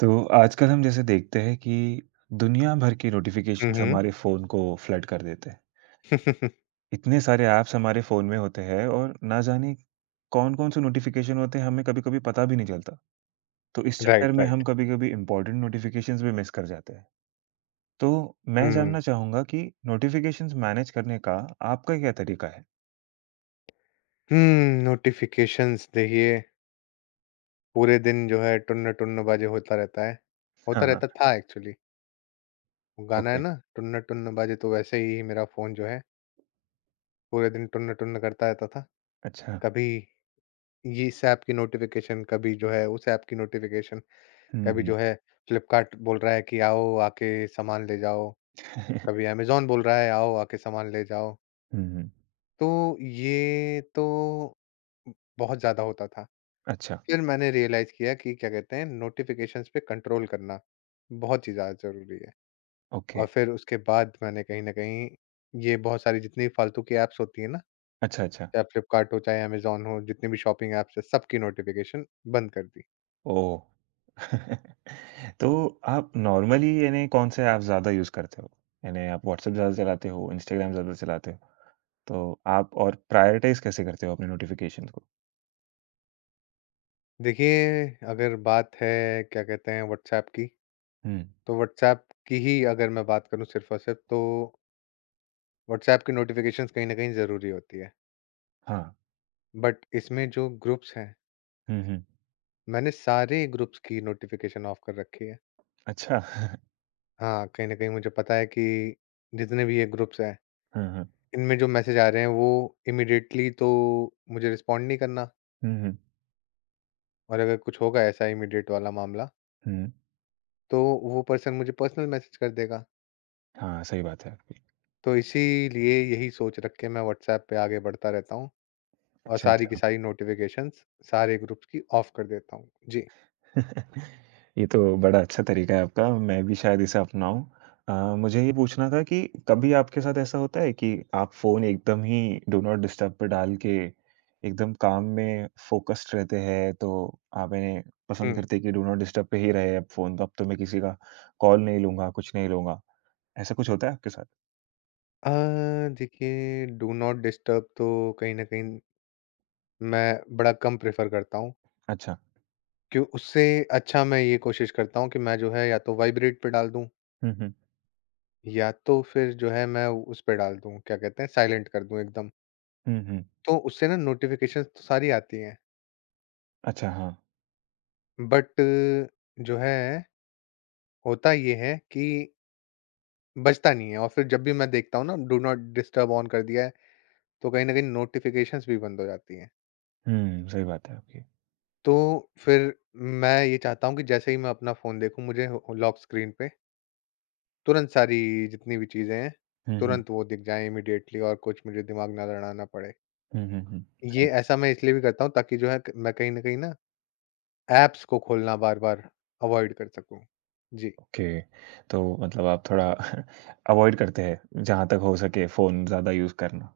तो आजकल हम जैसे देखते हैं कि दुनिया भर की हुँ, नोटिफिकेशंस हुँ। हमारे फ़ोन को फ्लड कर देते हैं। इतने सारे ऐप्स हमारे फ़ोन में होते हैं और ना जाने कौन-कौन से नोटिफिकेशन होते हैं, हमें कभी-कभी पता भी नहीं चलता। तो इस राइट, चक्कर में राइट। हम कभी-कभी इम्पोर्टेंट नोटिफिकेशंस भी मिस कर जाते हैं। तो मैं हुँ। जानना चाहूँगा कि नोटिफिकेशंस मैनेज करने का आपका क्या तरीका है? हुँ, नोटिफ़िकेशंस देखिए पूरे दिन जो है टुन्न-टुन्न बाजे होता रहता है। होता हाँ, हाँ। रहता था एक्चुअली। वो गाना है ओके। ना टुन्न-टुन्न बाजे तो वैसे ही मेरा फ़ोन जो है पूरे दिन टुन्न-टुन्न करता रहता था। अच्छा। कभी ये इस ऐप की नोटिफ़िकेशन, कभी जो है उस ऐप की नोटिफ़िकेशन, हुँ, कभी हुँ। जो है फ्लिपकार्ट बोल रहा है कि आओ आके सामान ले जाओ, कभी अमेज़न बोल रहा है आओ आके सामान ले जाओ। हुँ, हुँ। तो ये तो बहुत ज़्यादा होता था। अच्छा, फिर मैंने रियलाइज़ किया कि क्या कहते हैं नोटिफ़िकेशंस पे कंट्रोल करना बहुत ही ज़्यादा ज़रूरी है। ओके। और फिर उसके बाद मैंने कहीं न कहीं ये बहुत सारी जितनी फालतू की ऐप्स होती हैं ना, अच्छा, अच्छा। चाहे फ्लिपकार्ट हो, चाहे अमेज़न हो, जितनी भी शॉपिंग ऐप्स हैं, सबकी नोटिफ़िकेशन बंद कर दी। ओह! तो आप नॉर्मली यानी कौन से ऐप ज़्यादा यूज़ करते हो? यानी आप व्हाट्सएप ज़्यादा चलाते हो, इंस्टाग्राम ज़्यादा चलाते हो, तो आप और प्रायोरिटाइज़ कैसे करते हो अपने नोटिफ़िकेशंस को? देखिए, अगर बात है क्या कहते हैं व्हाट्सऐप की, हुँ। तो व्हाट्सऐप की ही अगर मैं बात करूँ सिर्फ़ और सिर्फ़ तो व्हाट्सऐप की नोटिफ़िकेशंस कहीं न कहीं ज़रूरी होती है। हाँ। बट इसमें जो ग्रुप्स हैं, हुँ, हुँ। मैंने सारे ग्रुप्स की नोटिफ़िकेशन ऑफ कर रखी है। अच्छा। हाँ, कहीं न कहीं मुझे पता है कि जितने भी ये ग्रुप्स हैं, हाँ, हाँ। इनमें जो मैसेज आ रहे हैं वो इमीडिएटली तो मुझे रिस्पॉन्ड नहीं करना हुँ, हुँ। और अगर कुछ होगा ऐसा इमीडिएट वाला मामला, हुँ। तो वो पर्सन मुझे पर्सनल मैसेज कर देगा। हाँ, सही बात है आपकी। तो इसीलिए यही सोच रख के मैं व्हाट्सएप पे आगे बढ़ता रहता हूँ और अच्छा, सारी की अच्छा। सारी नोटिफ़िकेशंस सारे ग्रुप्स की ऑफ कर देता हूँ। जी। ये तो बड़ा अच्छा तरीका है आपका, मैं भी शायद इसे अपनाऊँ। मुझे ये पूछना था कि कभी आपके साथ ऐसा होता है कि आप फ़ोन एकदम ही डू नॉट डिस्टर्ब पे डाल के एकदम काम में फ़ोकस्ड रहते हैं, तो आप इन्हें पसंद हुँ। करते हैं कि डू नॉट डिस्टर्ब पे ही रहे अब फ़ोन, तो अब तो मैं किसी का कॉल नहीं लूँगा, कुछ नहीं लूँगा। ऐसा कुछ होता है आपके साथ? अ, देखिए डू नॉट डिस्टर्ब तो कहीं न कहीं मैं बड़ा कम प्रेफ़र करता हूँ। अच्छा। कि उससे अच्छा मैं ये कोशिश करता हूँ कि मैं जो है या तो वाइब्रेट पे डाल दूँ हुँ, हुँ। या तो फिर जो है मैं उस पे डाल दूँ क्या कहते हैं साइलेंट कर दूँ एकदम। हुँ, हुँ। तो उससे ना नोटिफ़िकेशंस तो सारी आती हैं अच्छा, हाँ। बट जो है होता ये है कि बजता नहीं है और फिर जब भी मैं देखता हूँ ना डू नॉट डिस्टर्ब ऑन कर दिया है तो कहीं न कहीं नोटिफ़िकेशंस भी बंद हो जाती हैं। हुँ, सही बात है आपकी। तो फिर मैं ये चाहता हूँ कि जैसे ही मैं अपना फ़ोन देखूँ मुझे लॉक स्क्रीन पे तुरंत सारी जितनी भी चीज़ें हैं, हुँ, हुँ। तुरंत वो दिख जाएँ इमीडिएटली और कुछ मुझे दिमाग ना लड़ाना पड़े। हुँ, हुँ, हुँ। ये सही। ऐसा मैं इसलिए भी करता हूँ ताकि जो है क मैं कहीं न कहीं ना ऐप्स को खोलना बार-बार अवॉइड कर सकूँ। जी। ओके, तो मतलब आप थोड़ा अवॉइड करते हैं, जहाँ तक हो सके फ़ोन ज़्यादा यूज़ करना।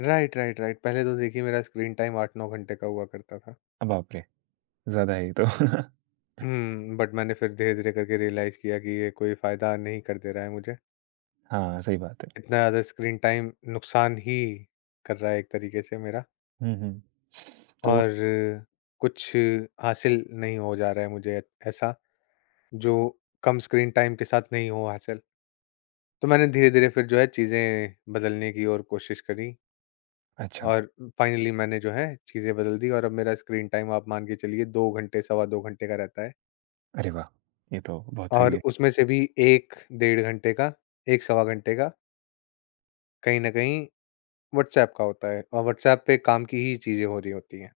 Right, right, right. पहले तो देखिए मेरा स्क्रीन टाइम 8-9 घंटे का हुआ करता था। बाप रे! ज़्यादा है ये तो। हुँ, बट मैंने फिर धीरे-धीरे करके रियलाइज़ किया कि ये कोई फ़ायदा नहीं कर दे रहा है मुझे। हाँ, सही बात है। इतना ज़्यादा स्क्रीन टाइम नुकसान ही कर रहा है एक तरीके से मेरा हुँ, हुँ। तो और कुछ हासिल नहीं हो जा रहा है मुझे ऐसा जो कम स्क्रीन टाइम के साथ नहीं हो हासिल। तो मैंने धीरे-धीरे फिर जो है चीज़ें बदलने की और कोशिश करी अच्छा, और फाइनली मैंने जो है चीज़ें बदल दी और अब मेरा स्क्रीन टाइम आप मान के चलिए 2 घंटे, सवा 2 घंटे का रहता है अरे वाह! ये तो बहुत सही और है। उसमें से भी 1 डेढ़ घंटे का, 1 सवा घंटे का कहीं न कहीं व्हाट्सऐप का होता है और व्हाट्सऐप पे काम की ही चीज़ें हो रही होती हैं।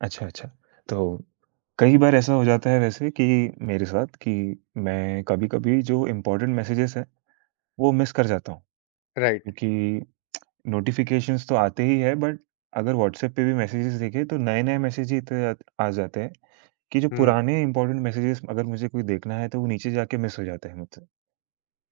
अच्छा, अच्छा, तो कई बार ऐसा हो जाता है वैसे कि मेरे साथ कि मैं कभी-कभी जो इम्पोर्टेंट मैसेजेस हैं, वो मिस कर जाता हूँ, राइट। क्योंकि नोटिफ़िकेशंस तो आते ही हैं बट अगर व्हाट्सएप पे भी मैसेजेस देखें तो नए-नए मैसेज ही इतने आ आ जाते हैं। कि जो हुँ, पुराने इम्पोर्टेंट मैसेजेस अगर मुझे कोई देखना है तो वो नीचे जाके मिस हो जाते हैं मुझसे।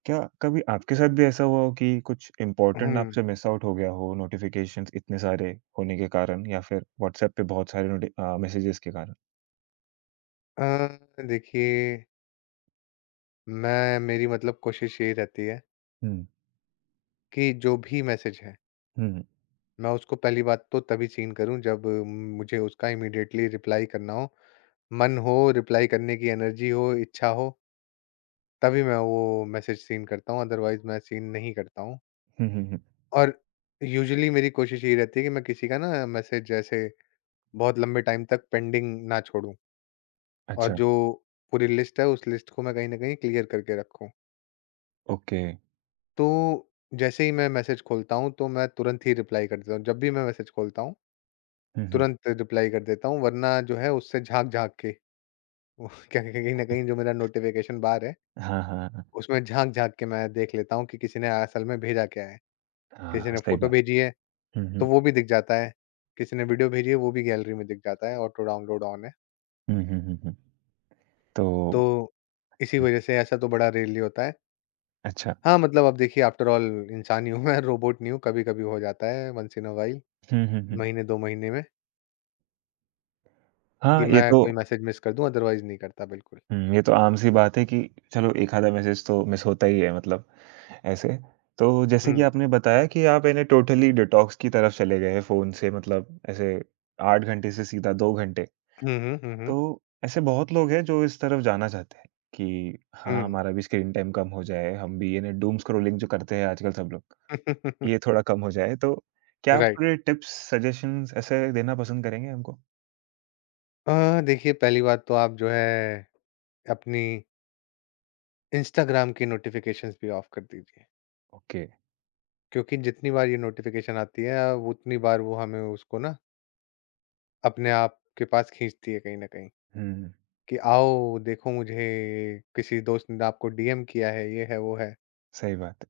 क्या कभी आपके साथ भी ऐसा हुआ हो कि कुछ इम्पोर्टेंट हुँ। आपसे मिस आउट हो गया हो नोटिफ़िकेशंस इतने सारे होने के कारण या फिर व्हाट्सएप पे बहुत सारे मैसेजेस के कारण? अ, देखिए मैं मेरी मतलब कोशिश यही रहती है हुँ, कि जो भी मैसेज है हुँ, मैं उसको पहली बात तो तभी सीन करूँ जब मुझे उसका इमीडिएटली रिप्लाई करना हो, मन हो, रिप्लाई करने की एनर्जी हो, इच्छा हो, तभी मैं वो मैसेज सीन करता हूँ, अदरवाइज़ मैं सीन नहीं करता हूँ। हुँ, हुँ, हुँ। और यूजुअली मेरी कोशिश ये रहती है कि मैं किसी का ना मैसेज ऐसे बहुत लंबे टाइम तक पेंडिंग ना छोड़ूँ और अच्छा, जो पूरी लिस्ट है, उस लिस्ट को मैं कहीं न कहीं क्लियर करके रखूँ। ओके। तो जैसे ही मैं मैसेज खोलता हूँ, तो मैं तुरंत ही रिप्लाई कर देता हूँ। जब भी मैं मैसेज खोलता हूँ, हुँ, हुँ। तुरंत रिप्लाई कर देता हूँ, वरना जो है उससे झाँक-झाँक के वो क्या कहीं न कहीं जो मेरा नोटिफ़िकेशन बार है, हाँ, हाँ, हाँ। उसमें झाँक-झाँक के मैं देख लेता हूँ कि किसी ने असल में भेजा क्या है। किसी हाँ, ने सही फ़ोटो बात भेजी है, है। हुँ, तो हुँ। वो भी दिख जाता है। किसी ने वीडियो भेजी है, वो भी गैलरी में दिख जाता है, ऑटो डाउनलोड ऑन है। हुँ, हुँ, हुँ, हुँ। तो तो इसी हुँ, वजह से ऐसा तो बड़ा रेयरली होता है। अच्छा। हाँ, मतलब अब देखिए आफ्टर ऑल इंसान ही हूँ मैं, रोबोट नहीं हूँ। कभी-कभी हो जाता है वन्स इन अ व्हाइल, हुँ, हुँ, हुँ। महीने 2 महीने में कि हाँ, ये मैं तो कोई मैसेज मिस कर दूँ, अदरवाइज़ नहीं करता बिल्कुल। हुँ, ये तो आम-सी बात है कि चलो एक आधा मैसेज तो मिस होता ही है मतलब। ऐसे। तो जैसे कि हुँ। आपने बताया कि आप यानी टोटली डिटॉक्स की तरफ चले गए हैं फ़ोन से मतलब ऐसे 8 घंटे से सीधा 2 घंटे। हुँ, हुँ, हुँ, हुँ, तो ऐसे बहुत लोग हैं जो इस तरफ जाना चाहते हैं कि हाँ, हुँ। हमारा भी स्क्रीन टाइम कम हो जाए, हम भी यानी डूम स्क्रॉलिंग जो करते हैं आजकल सब लोग, ये थोड़ा कम हो जाए। तो क्या आप राइट। थोड़े टिप्स, सजेशंस ऐसे देना पसंद करेंगे हमको? देखिए पहली बात तो आप जो है अपनी इंस्टाग्राम की नोटिफिकेशंस भी ऑफ कर दीजिए ओके। क्योंकि जितनी बार ये नोटिफिकेशन आती है वो उतनी बार वो हमें उसको ना अपने आप के पास खींचती है कहीं ना कहीं हुँ, कि आओ देखो मुझे किसी दोस्त ने आपको डीएम किया है ये है वो है सही बात है।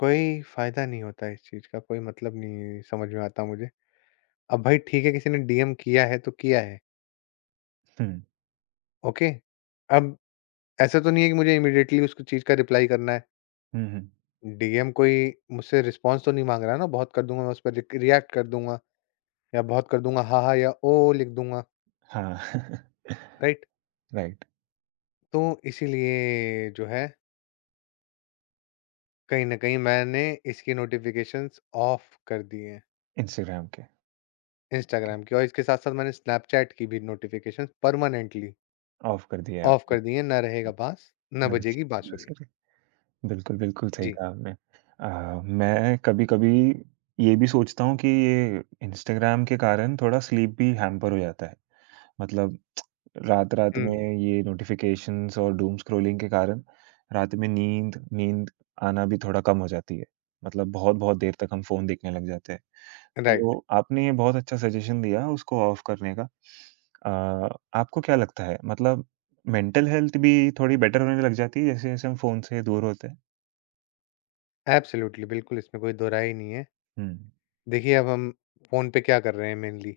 कोई फायदा नहीं होता इस चीज का कोई मतलब नहीं समझ में आता मुझे अब भाई ठीक है किसी ने डीएम किया है तो किया है हुँ, ओके अब ऐसा तो नहीं है कि मुझे इमिडिएटली उसको चीज का रिप्लाई करना है हुँ, हुँ। डीएम कोई मुझसे रिस्पॉन्स तो नहीं मांग रहा ना बहुत कर दूंगा मैं उस पर रिएक्ट कर दूंगा या बहुत कर दूँगा, हा, हा या ओ लिख दूँगा, हाँ, राइट? राइट। तो इसीलिए जो है, कहीं न कहीं मैंने इसकी नोटिफ़िकेशंस ऑफ कर दी हैं, इंस्टाग्राम के, ओके, इंस्टाग्राम की और इसके साथ-साथ मैंने स्नैपचैट की भी नोटिफ़िकेशंस परमानेंटली ऑफ कर दिया है ऑफ आपने। कर दी हैं, ना रहेगा बाँस, ना हाँ जी। बजेगी बस। बाँसुरी। बिल्कुल, बिल्कुल सही जी। कहा आपने। मैं कभी-कभी ये भी सोचता हूँ कि ये इंस्टाग्राम के कारण थोड़ा स्लीप भी हैम्पर हो जाता है। मतलब रात-रात में हुँ, ये नोटिफ़िकेशंस और डूम स्क्रॉलिंग के कारण रात में नींद नींद आना भी थोड़ा कम हो जाती है। मतलब बहुत-बहुत देर तक हम फ़ोन देखने लग जाते हैं। राइट। तो आपने ये बहुत अच्छा सजेशन दिया उसको ऑफ करने का। अ, आपको क्या लगता है मतलब मेंटल हेल्थ भी थोड़ी बेटर होने लग जाती है जैसे-जैसे हम फ़ोन से दूर होते हैं? एब्सोल्यूटली, बिल्कुल इसमें कोई दो राय ही नहीं है। हुँ। देखिए, अब हम फ़ोन पे क्या कर रहे हैं मेनली?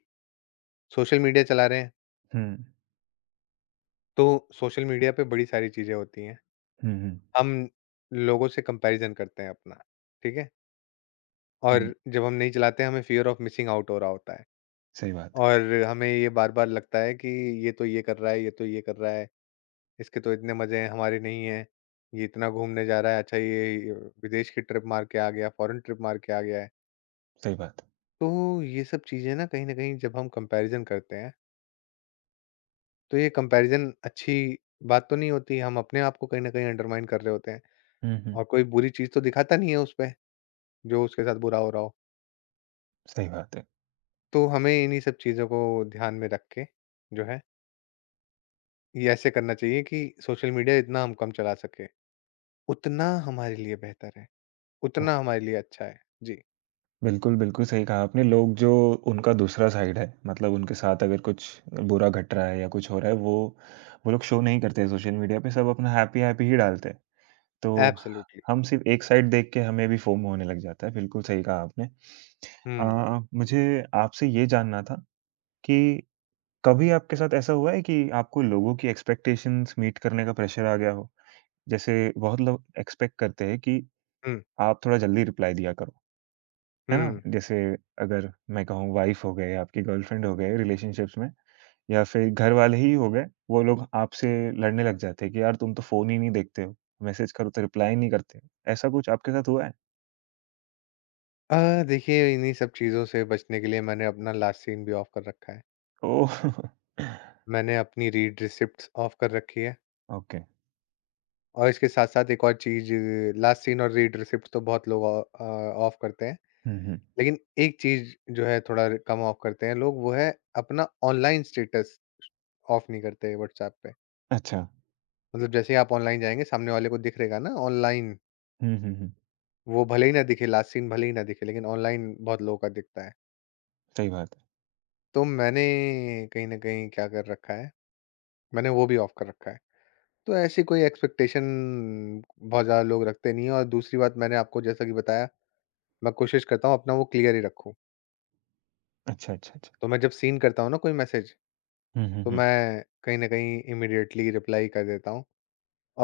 सोशल मीडिया चला रहे हैं, हुँ। तो सोशल मीडिया पे बड़ी सारी चीज़ें होती हैं। हुँ, हुँ। हम लोगों से कंपैरिज़न करते हैं अपना, ठीक है? और हुँ, जब हम नहीं चलाते हमें फ़ियर ऑफ मिसिंग आउट हो रहा होता है। सही बात है, और हमें ये बार-बार लगता है कि ये तो ये कर रहा है, ये तो ये कर रहा है, इसके तो इतने मज़े हैं, हमारे नहीं हैं। ये इतना घूमने जा रहा है, अच्छा ये विदेश की ट्रिप मार के आ गया, फ़ॉरेन ट्रिप मार के आ गया है। सही बात है। तो ये सब चीज़ें ना कहीं न कहीं जब हम कंपैरिज़न करते हैं, तो ये कंपैरिज़न अच्छी बात तो नहीं होती, हम अपने आप को कहीं न कहीं अंडरमाइन कर रहे होते हैं। हुँ, हुँ, और कोई बुरी चीज़ तो दिखाता नहीं है उसपे, जो उसके साथ बुरा हो रहा हो। सही बात है। तो हमें इन्हीं सब चीज़ों को ध्यान में रख के, जो है ये ऐसे करना चाहिए कि सोशल मीडिया इतना हम कम चला सके, उतना हमारे लिए बेहतर है, उतना ओके, हमारे लिए अच्छा है। जी, बिल्कुल, बिल्कुल सही कहा आपने। लोग जो उनका दूसरा साइड है, मतलब उनके साथ अगर कुछ बुरा घट रहा है या कुछ हो रहा है, वो लोग शो नहीं करते हैं सोशल मीडिया पे, सब अपना हैप्पी-हैप्पी ही डालते हैं। तो एब्सोल्युटली। हम सिर्फ़ एक साइड देख के हमें भी फ़ोमो होने लग जाता है, बिल्कुल सही कहा आपने। हुँ, मुझे आपसे ये जानना था कि कभी आपके साथ ऐसा हुआ है कि आपको लोगों की एक्सपेक्टेशंस मीट करने का प्रेशर आ गया हो? जैसे बहुत लोग एक्सपेक्ट करते हैं कि हुँ, आप थोड़ा जल्दी रिप्लाई दिया करो, है ना? हुँ। जैसे अगर मैं कहूँ वाइफ हो गए, आपकी गर्लफ्रेंड हो गए रिलेशनशिप्स में या फिर घर वाले ही हो गए, वो लोग आपसे लड़ने लग जाते हैं कि यार तुम तो फ़ोन ही नहीं देखते हो, मैसेज करो तो रिप्लाई नहीं करते हो। ऐसा कुछ आपके साथ हुआ है? देखिए इन्हीं सब चीज़ों से बचने के लिए मैंने अपना लास्ट सीन भी ऑफ कर रखा है। ओह! मैंने अपनी रीड रिसिप्ट्स ऑफ कर रखी है ओके। और इसके साथ-साथ एक और चीज़ लास्ट सीन और रीड रिसिप्ट्स तो बहुत लोग ऑफ करते हैं। हुँ, हुँ। लेकिन एक चीज़ जो है थोड़ा कम ऑफ करते हैं लोग वो है अपना ऑनलाइन स्टेटस ऑफ नहीं करते व्हाट्सऐप पे। अच्छा। मतलब जैसे ही आप ऑनलाइन जाएँगे सामने वाले को दिख रहेगा ना ऑनलाइन, हुँ, हुँ, हुँ। वो भले ही ना दिखे, लास्ट सीन भले ही ना दिखे, लेकिन ऑनलाइन बहुत लोगों का दिखता है। सही बात है। तो मैंने कहीं न कहीं क्या कर रखा है, मैंने वो भी ऑफ कर रखा है। तो ऐसी कोई एक्सपेक्टेशन बहुत ज़्यादा लोग रखते नहीं हैं और दूसरी बात मैंने आपको जैसा कि बताया, मैं कोशिश करता हूँ अपना वो क्लियर ही रखूँ। अच्छा, अच्छा, अच्छा। तो मैं जब सीन करता हूँ ना कोई मैसेज, हुँ, हुँ, तो हुँ। मैं कहीं न कहीं इमीडिएटली रिप्लाई कर देता हूँ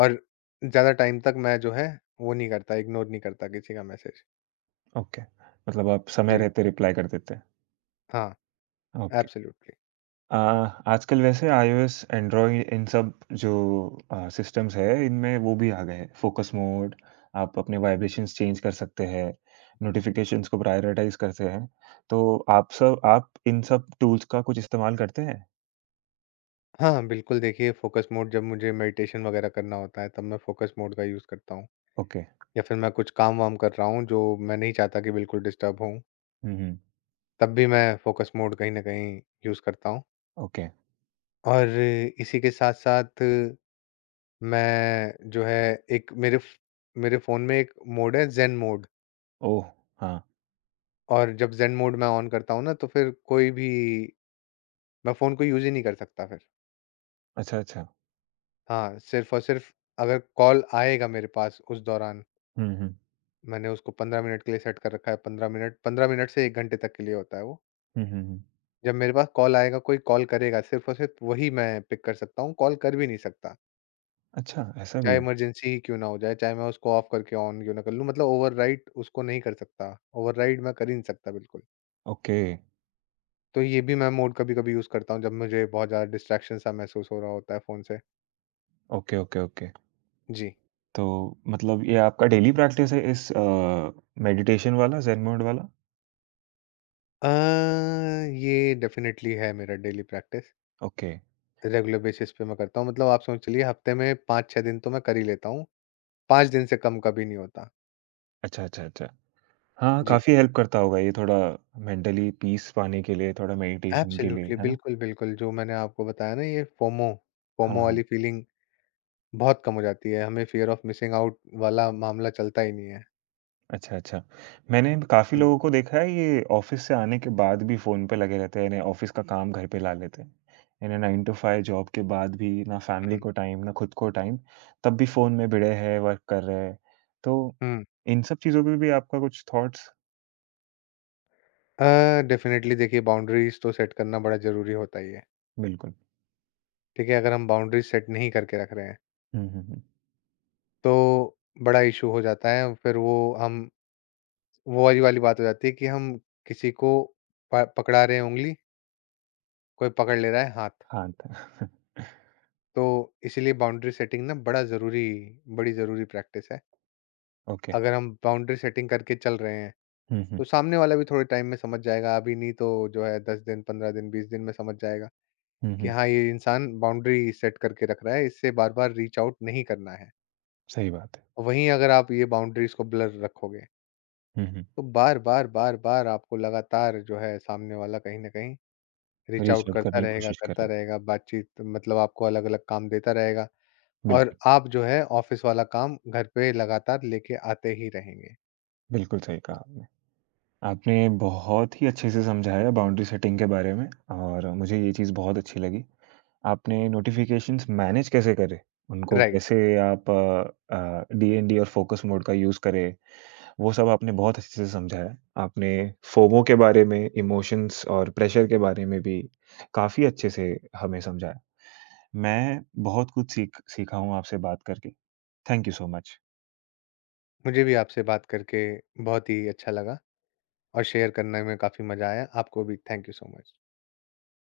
और ज़्यादा टाइम तक मैं जो है, वो नहीं करता, इग्नोर नहीं करता किसी का मैसेज। ओके। मतलब आप समय जी, रहते रिप्लाई कर देते हैं। हाँ, ओके। एब्सोल्यूटली। आ, आजकल वैसे iOS, एंड्रॉइड इन सब जो सिस्टम्स है इनमें वो भी आ गए हैं फोकस मोड। आप अपने वाइब्रेशंस चेंज कर सकते हैं, नोटिफिकेशंस को प्रायोरिटाइज करते हैं, तो आप सब आप इन सब टूल्स का कुछ इस्तेमाल करते हैं? हाँ, बिल्कुल देखिए फ़ोकस मोड जब मुझे मेडिटेशन वग़ैरह करना होता है, तब मैं फ़ोकस मोड का यूज़ करता हूँ। ओके। या फिर मैं कुछ काम-वाम कर रहा हूँ, जो मैं नहीं चाहता कि बिल्कुल डिस्टर्ब होऊँ, हम्म, हम्म। तब भी मैं फ़ोकस मोड कहीं न कहीं यूज़ करता हूँ। ओके। और इसी के साथ-साथ मैं जो है एक मेरे फ़ोन में एक मोड है ज़ेन मोड ओह, हाँ। और जब ज़ेन मोड मैं ऑन करता हूँ ना, तो फिर कोई भी मैं फ़ोन को यूज़ ही नहीं कर सकता फिर। अच्छा, अच्छा। हाँ, सिर्फ़ और सिर्फ़ अगर कॉल आएगा मेरे पास उस दौरान हम्म, हम्म, मैंने उसको 15 मिनट के लिए सेट कर रखा है, 15 मिनट 15 मिनट से 1 घंटे तक के लिए होता है वो। हम्म, हम्म, जब मेरे पास कॉल आएगा, कोई कॉल करेगा, सिर्फ़ और सिर्फ़ वही मैं पिक कर सकता हूँ, कॉल कर भी नहीं सकता। अच्छा, ऐसा भी चाहे है? इमरजेंसी ही क्यों ना हो जाए, चाहे मैं उसको ऑफ करके ऑन क्यों ना कर लूँ, मतलब ओवरराइड उसको नहीं कर सकता, ओवरराइड मैं कर ही नहीं सकता बिल्कुल। ओके, तो ये भी मैं मोड कभी-कभी यूज़ करता हूँ, जब मुझे बहुत ज़्यादा डिस्ट्रैक्शन सा महसूस हो रहा होता है फ़ोन से। Okay, okay. ओके, जी। तो मतलब ये आपका डेली प्रैक्टिस है इस मेडिटेशन वाला zen मोड वाला? अ, ये डेफ़िनेटली है मेरा daily practice, okay. Regular basis पे मैं करता हूँ, मतलब आप समझ चलिए हफ़्ते में 5-6 दिन तो मैं कर ही लेता हूँ। 5 दिन से कम कभी नहीं होता। अच्छा, अच्छा, अच्छा। हाँ, जी, काफ़ी हेल्प करता होगा ये थोड़ा मेंटली पीस पाने के लिए, थोड़ा मेडिटेशन के लिए, एब्सोल्युटली है ना? बिल्कुल, बिल्कुल जो मैंने आपको बताया ना ये फोमो, हाँ, फोमो वाली हाँ। फीलिंग बहुत कम हो जाती है, हमें फ़ियर ऑफ मिसिंग आउट वाला मामला चलता ही नहीं है। अच्छा, अच्छा। मैंने काफ़ी हुँ, लोगों को देखा है ये ऑफ़िस से आने के बाद भी फ़ोन पे लगे रहते हैं, यानी ऑफ़िस का काम घर पे ला लेते हैं। यानी 9 टू 5 जॉब के बाद भी ना फैमिली हुँ, को टाइम, ना खुद को टाइम, तब भी फ़ोन में भिड़े हैं, वर्क कर रहे हैं। तो हुँ। इन सब चीज़ों पे भी आपका कुछ थॉट्स? डेफिनिटली देखिए बाउंड्रीज़ तो सेट करना बड़ा ज़रूरी होता ही है, बिल्कुल। ठीक है? अगर हम बाउंड्रीज़ सेट नहीं करके रख रहे हैं, हुँ, हुँ, हुँ। तो बड़ा इश्यू हो जाता है फिर वो हम वो वाली वाली बात हो जाती है कि हम किसी को प पकड़ा रहे हैं उँगली, कोई पकड़ ले रहा है हाथ। हाँ, त तो इसीलिए बाउंड्री सेटिंग ना बड़ा ज़रूरी बड़ी ज़रूरी प्रैक्टिस है। ओके। अगर हम बाउंड्री सेटिंग करके चल रहे हैं, हुँ, हुँ। तो सामने वाला भी थोड़े टाइम में समझ जाएगा, अभी नहीं तो जो है 10 दिन, 15 दिन, 20 दिन में समझ जाएगा हुँ, कि हुँ। हाँ, ये इंसान बाउंड्री सेट करके रख रहा है, इससे बार-बार रीच आउट नहीं करना है। सही बात है। वहीं अगर आप ये बाउंड्रीज़ को ब्लर रखोगे, हुँ, हुँ। तो बार-बार, बार-बार आपको लगातार जो है सामने वाला कहीं न कहीं रीच रीच आउट आउट करने की कोशिश करता करेगा। रहेगा, बातचीत मतलब आपको अलग-अलग काम देता रहेगा। और बिल्कुल, आप जो है ऑफिस वाला काम घर पे लगातार लेके आते ही रहेंगे। बिल्कुल सही कहा आपने। आपने बहुत ही अच्छे से समझाया बाउंड्री सेटिंग के बारे में, और मुझे ये चीज़ बहुत अच्छी लगी। आपने नोटिफ़िकेशंस मैनेज कैसे करें, उनको राइट, कैसे आप डीएनडी और फ़ोकस मोड का यूज़ करें, वो सब आपने बहुत अच्छे से समझाया। आपने फोमो के बारे में, इमोशंस और प्रेशर के बारे में भी काफ़ी अच्छे से हमें समझाया। मैं बहुत कुछ सीखा हूँ आपसे बात करके। Thank you so much. मुझे भी आपसे बात करके बहुत ही अच्छा लगा और शेयर करने में काफ़ी मज़ा आया। आपको भी थैंक यू सो मच।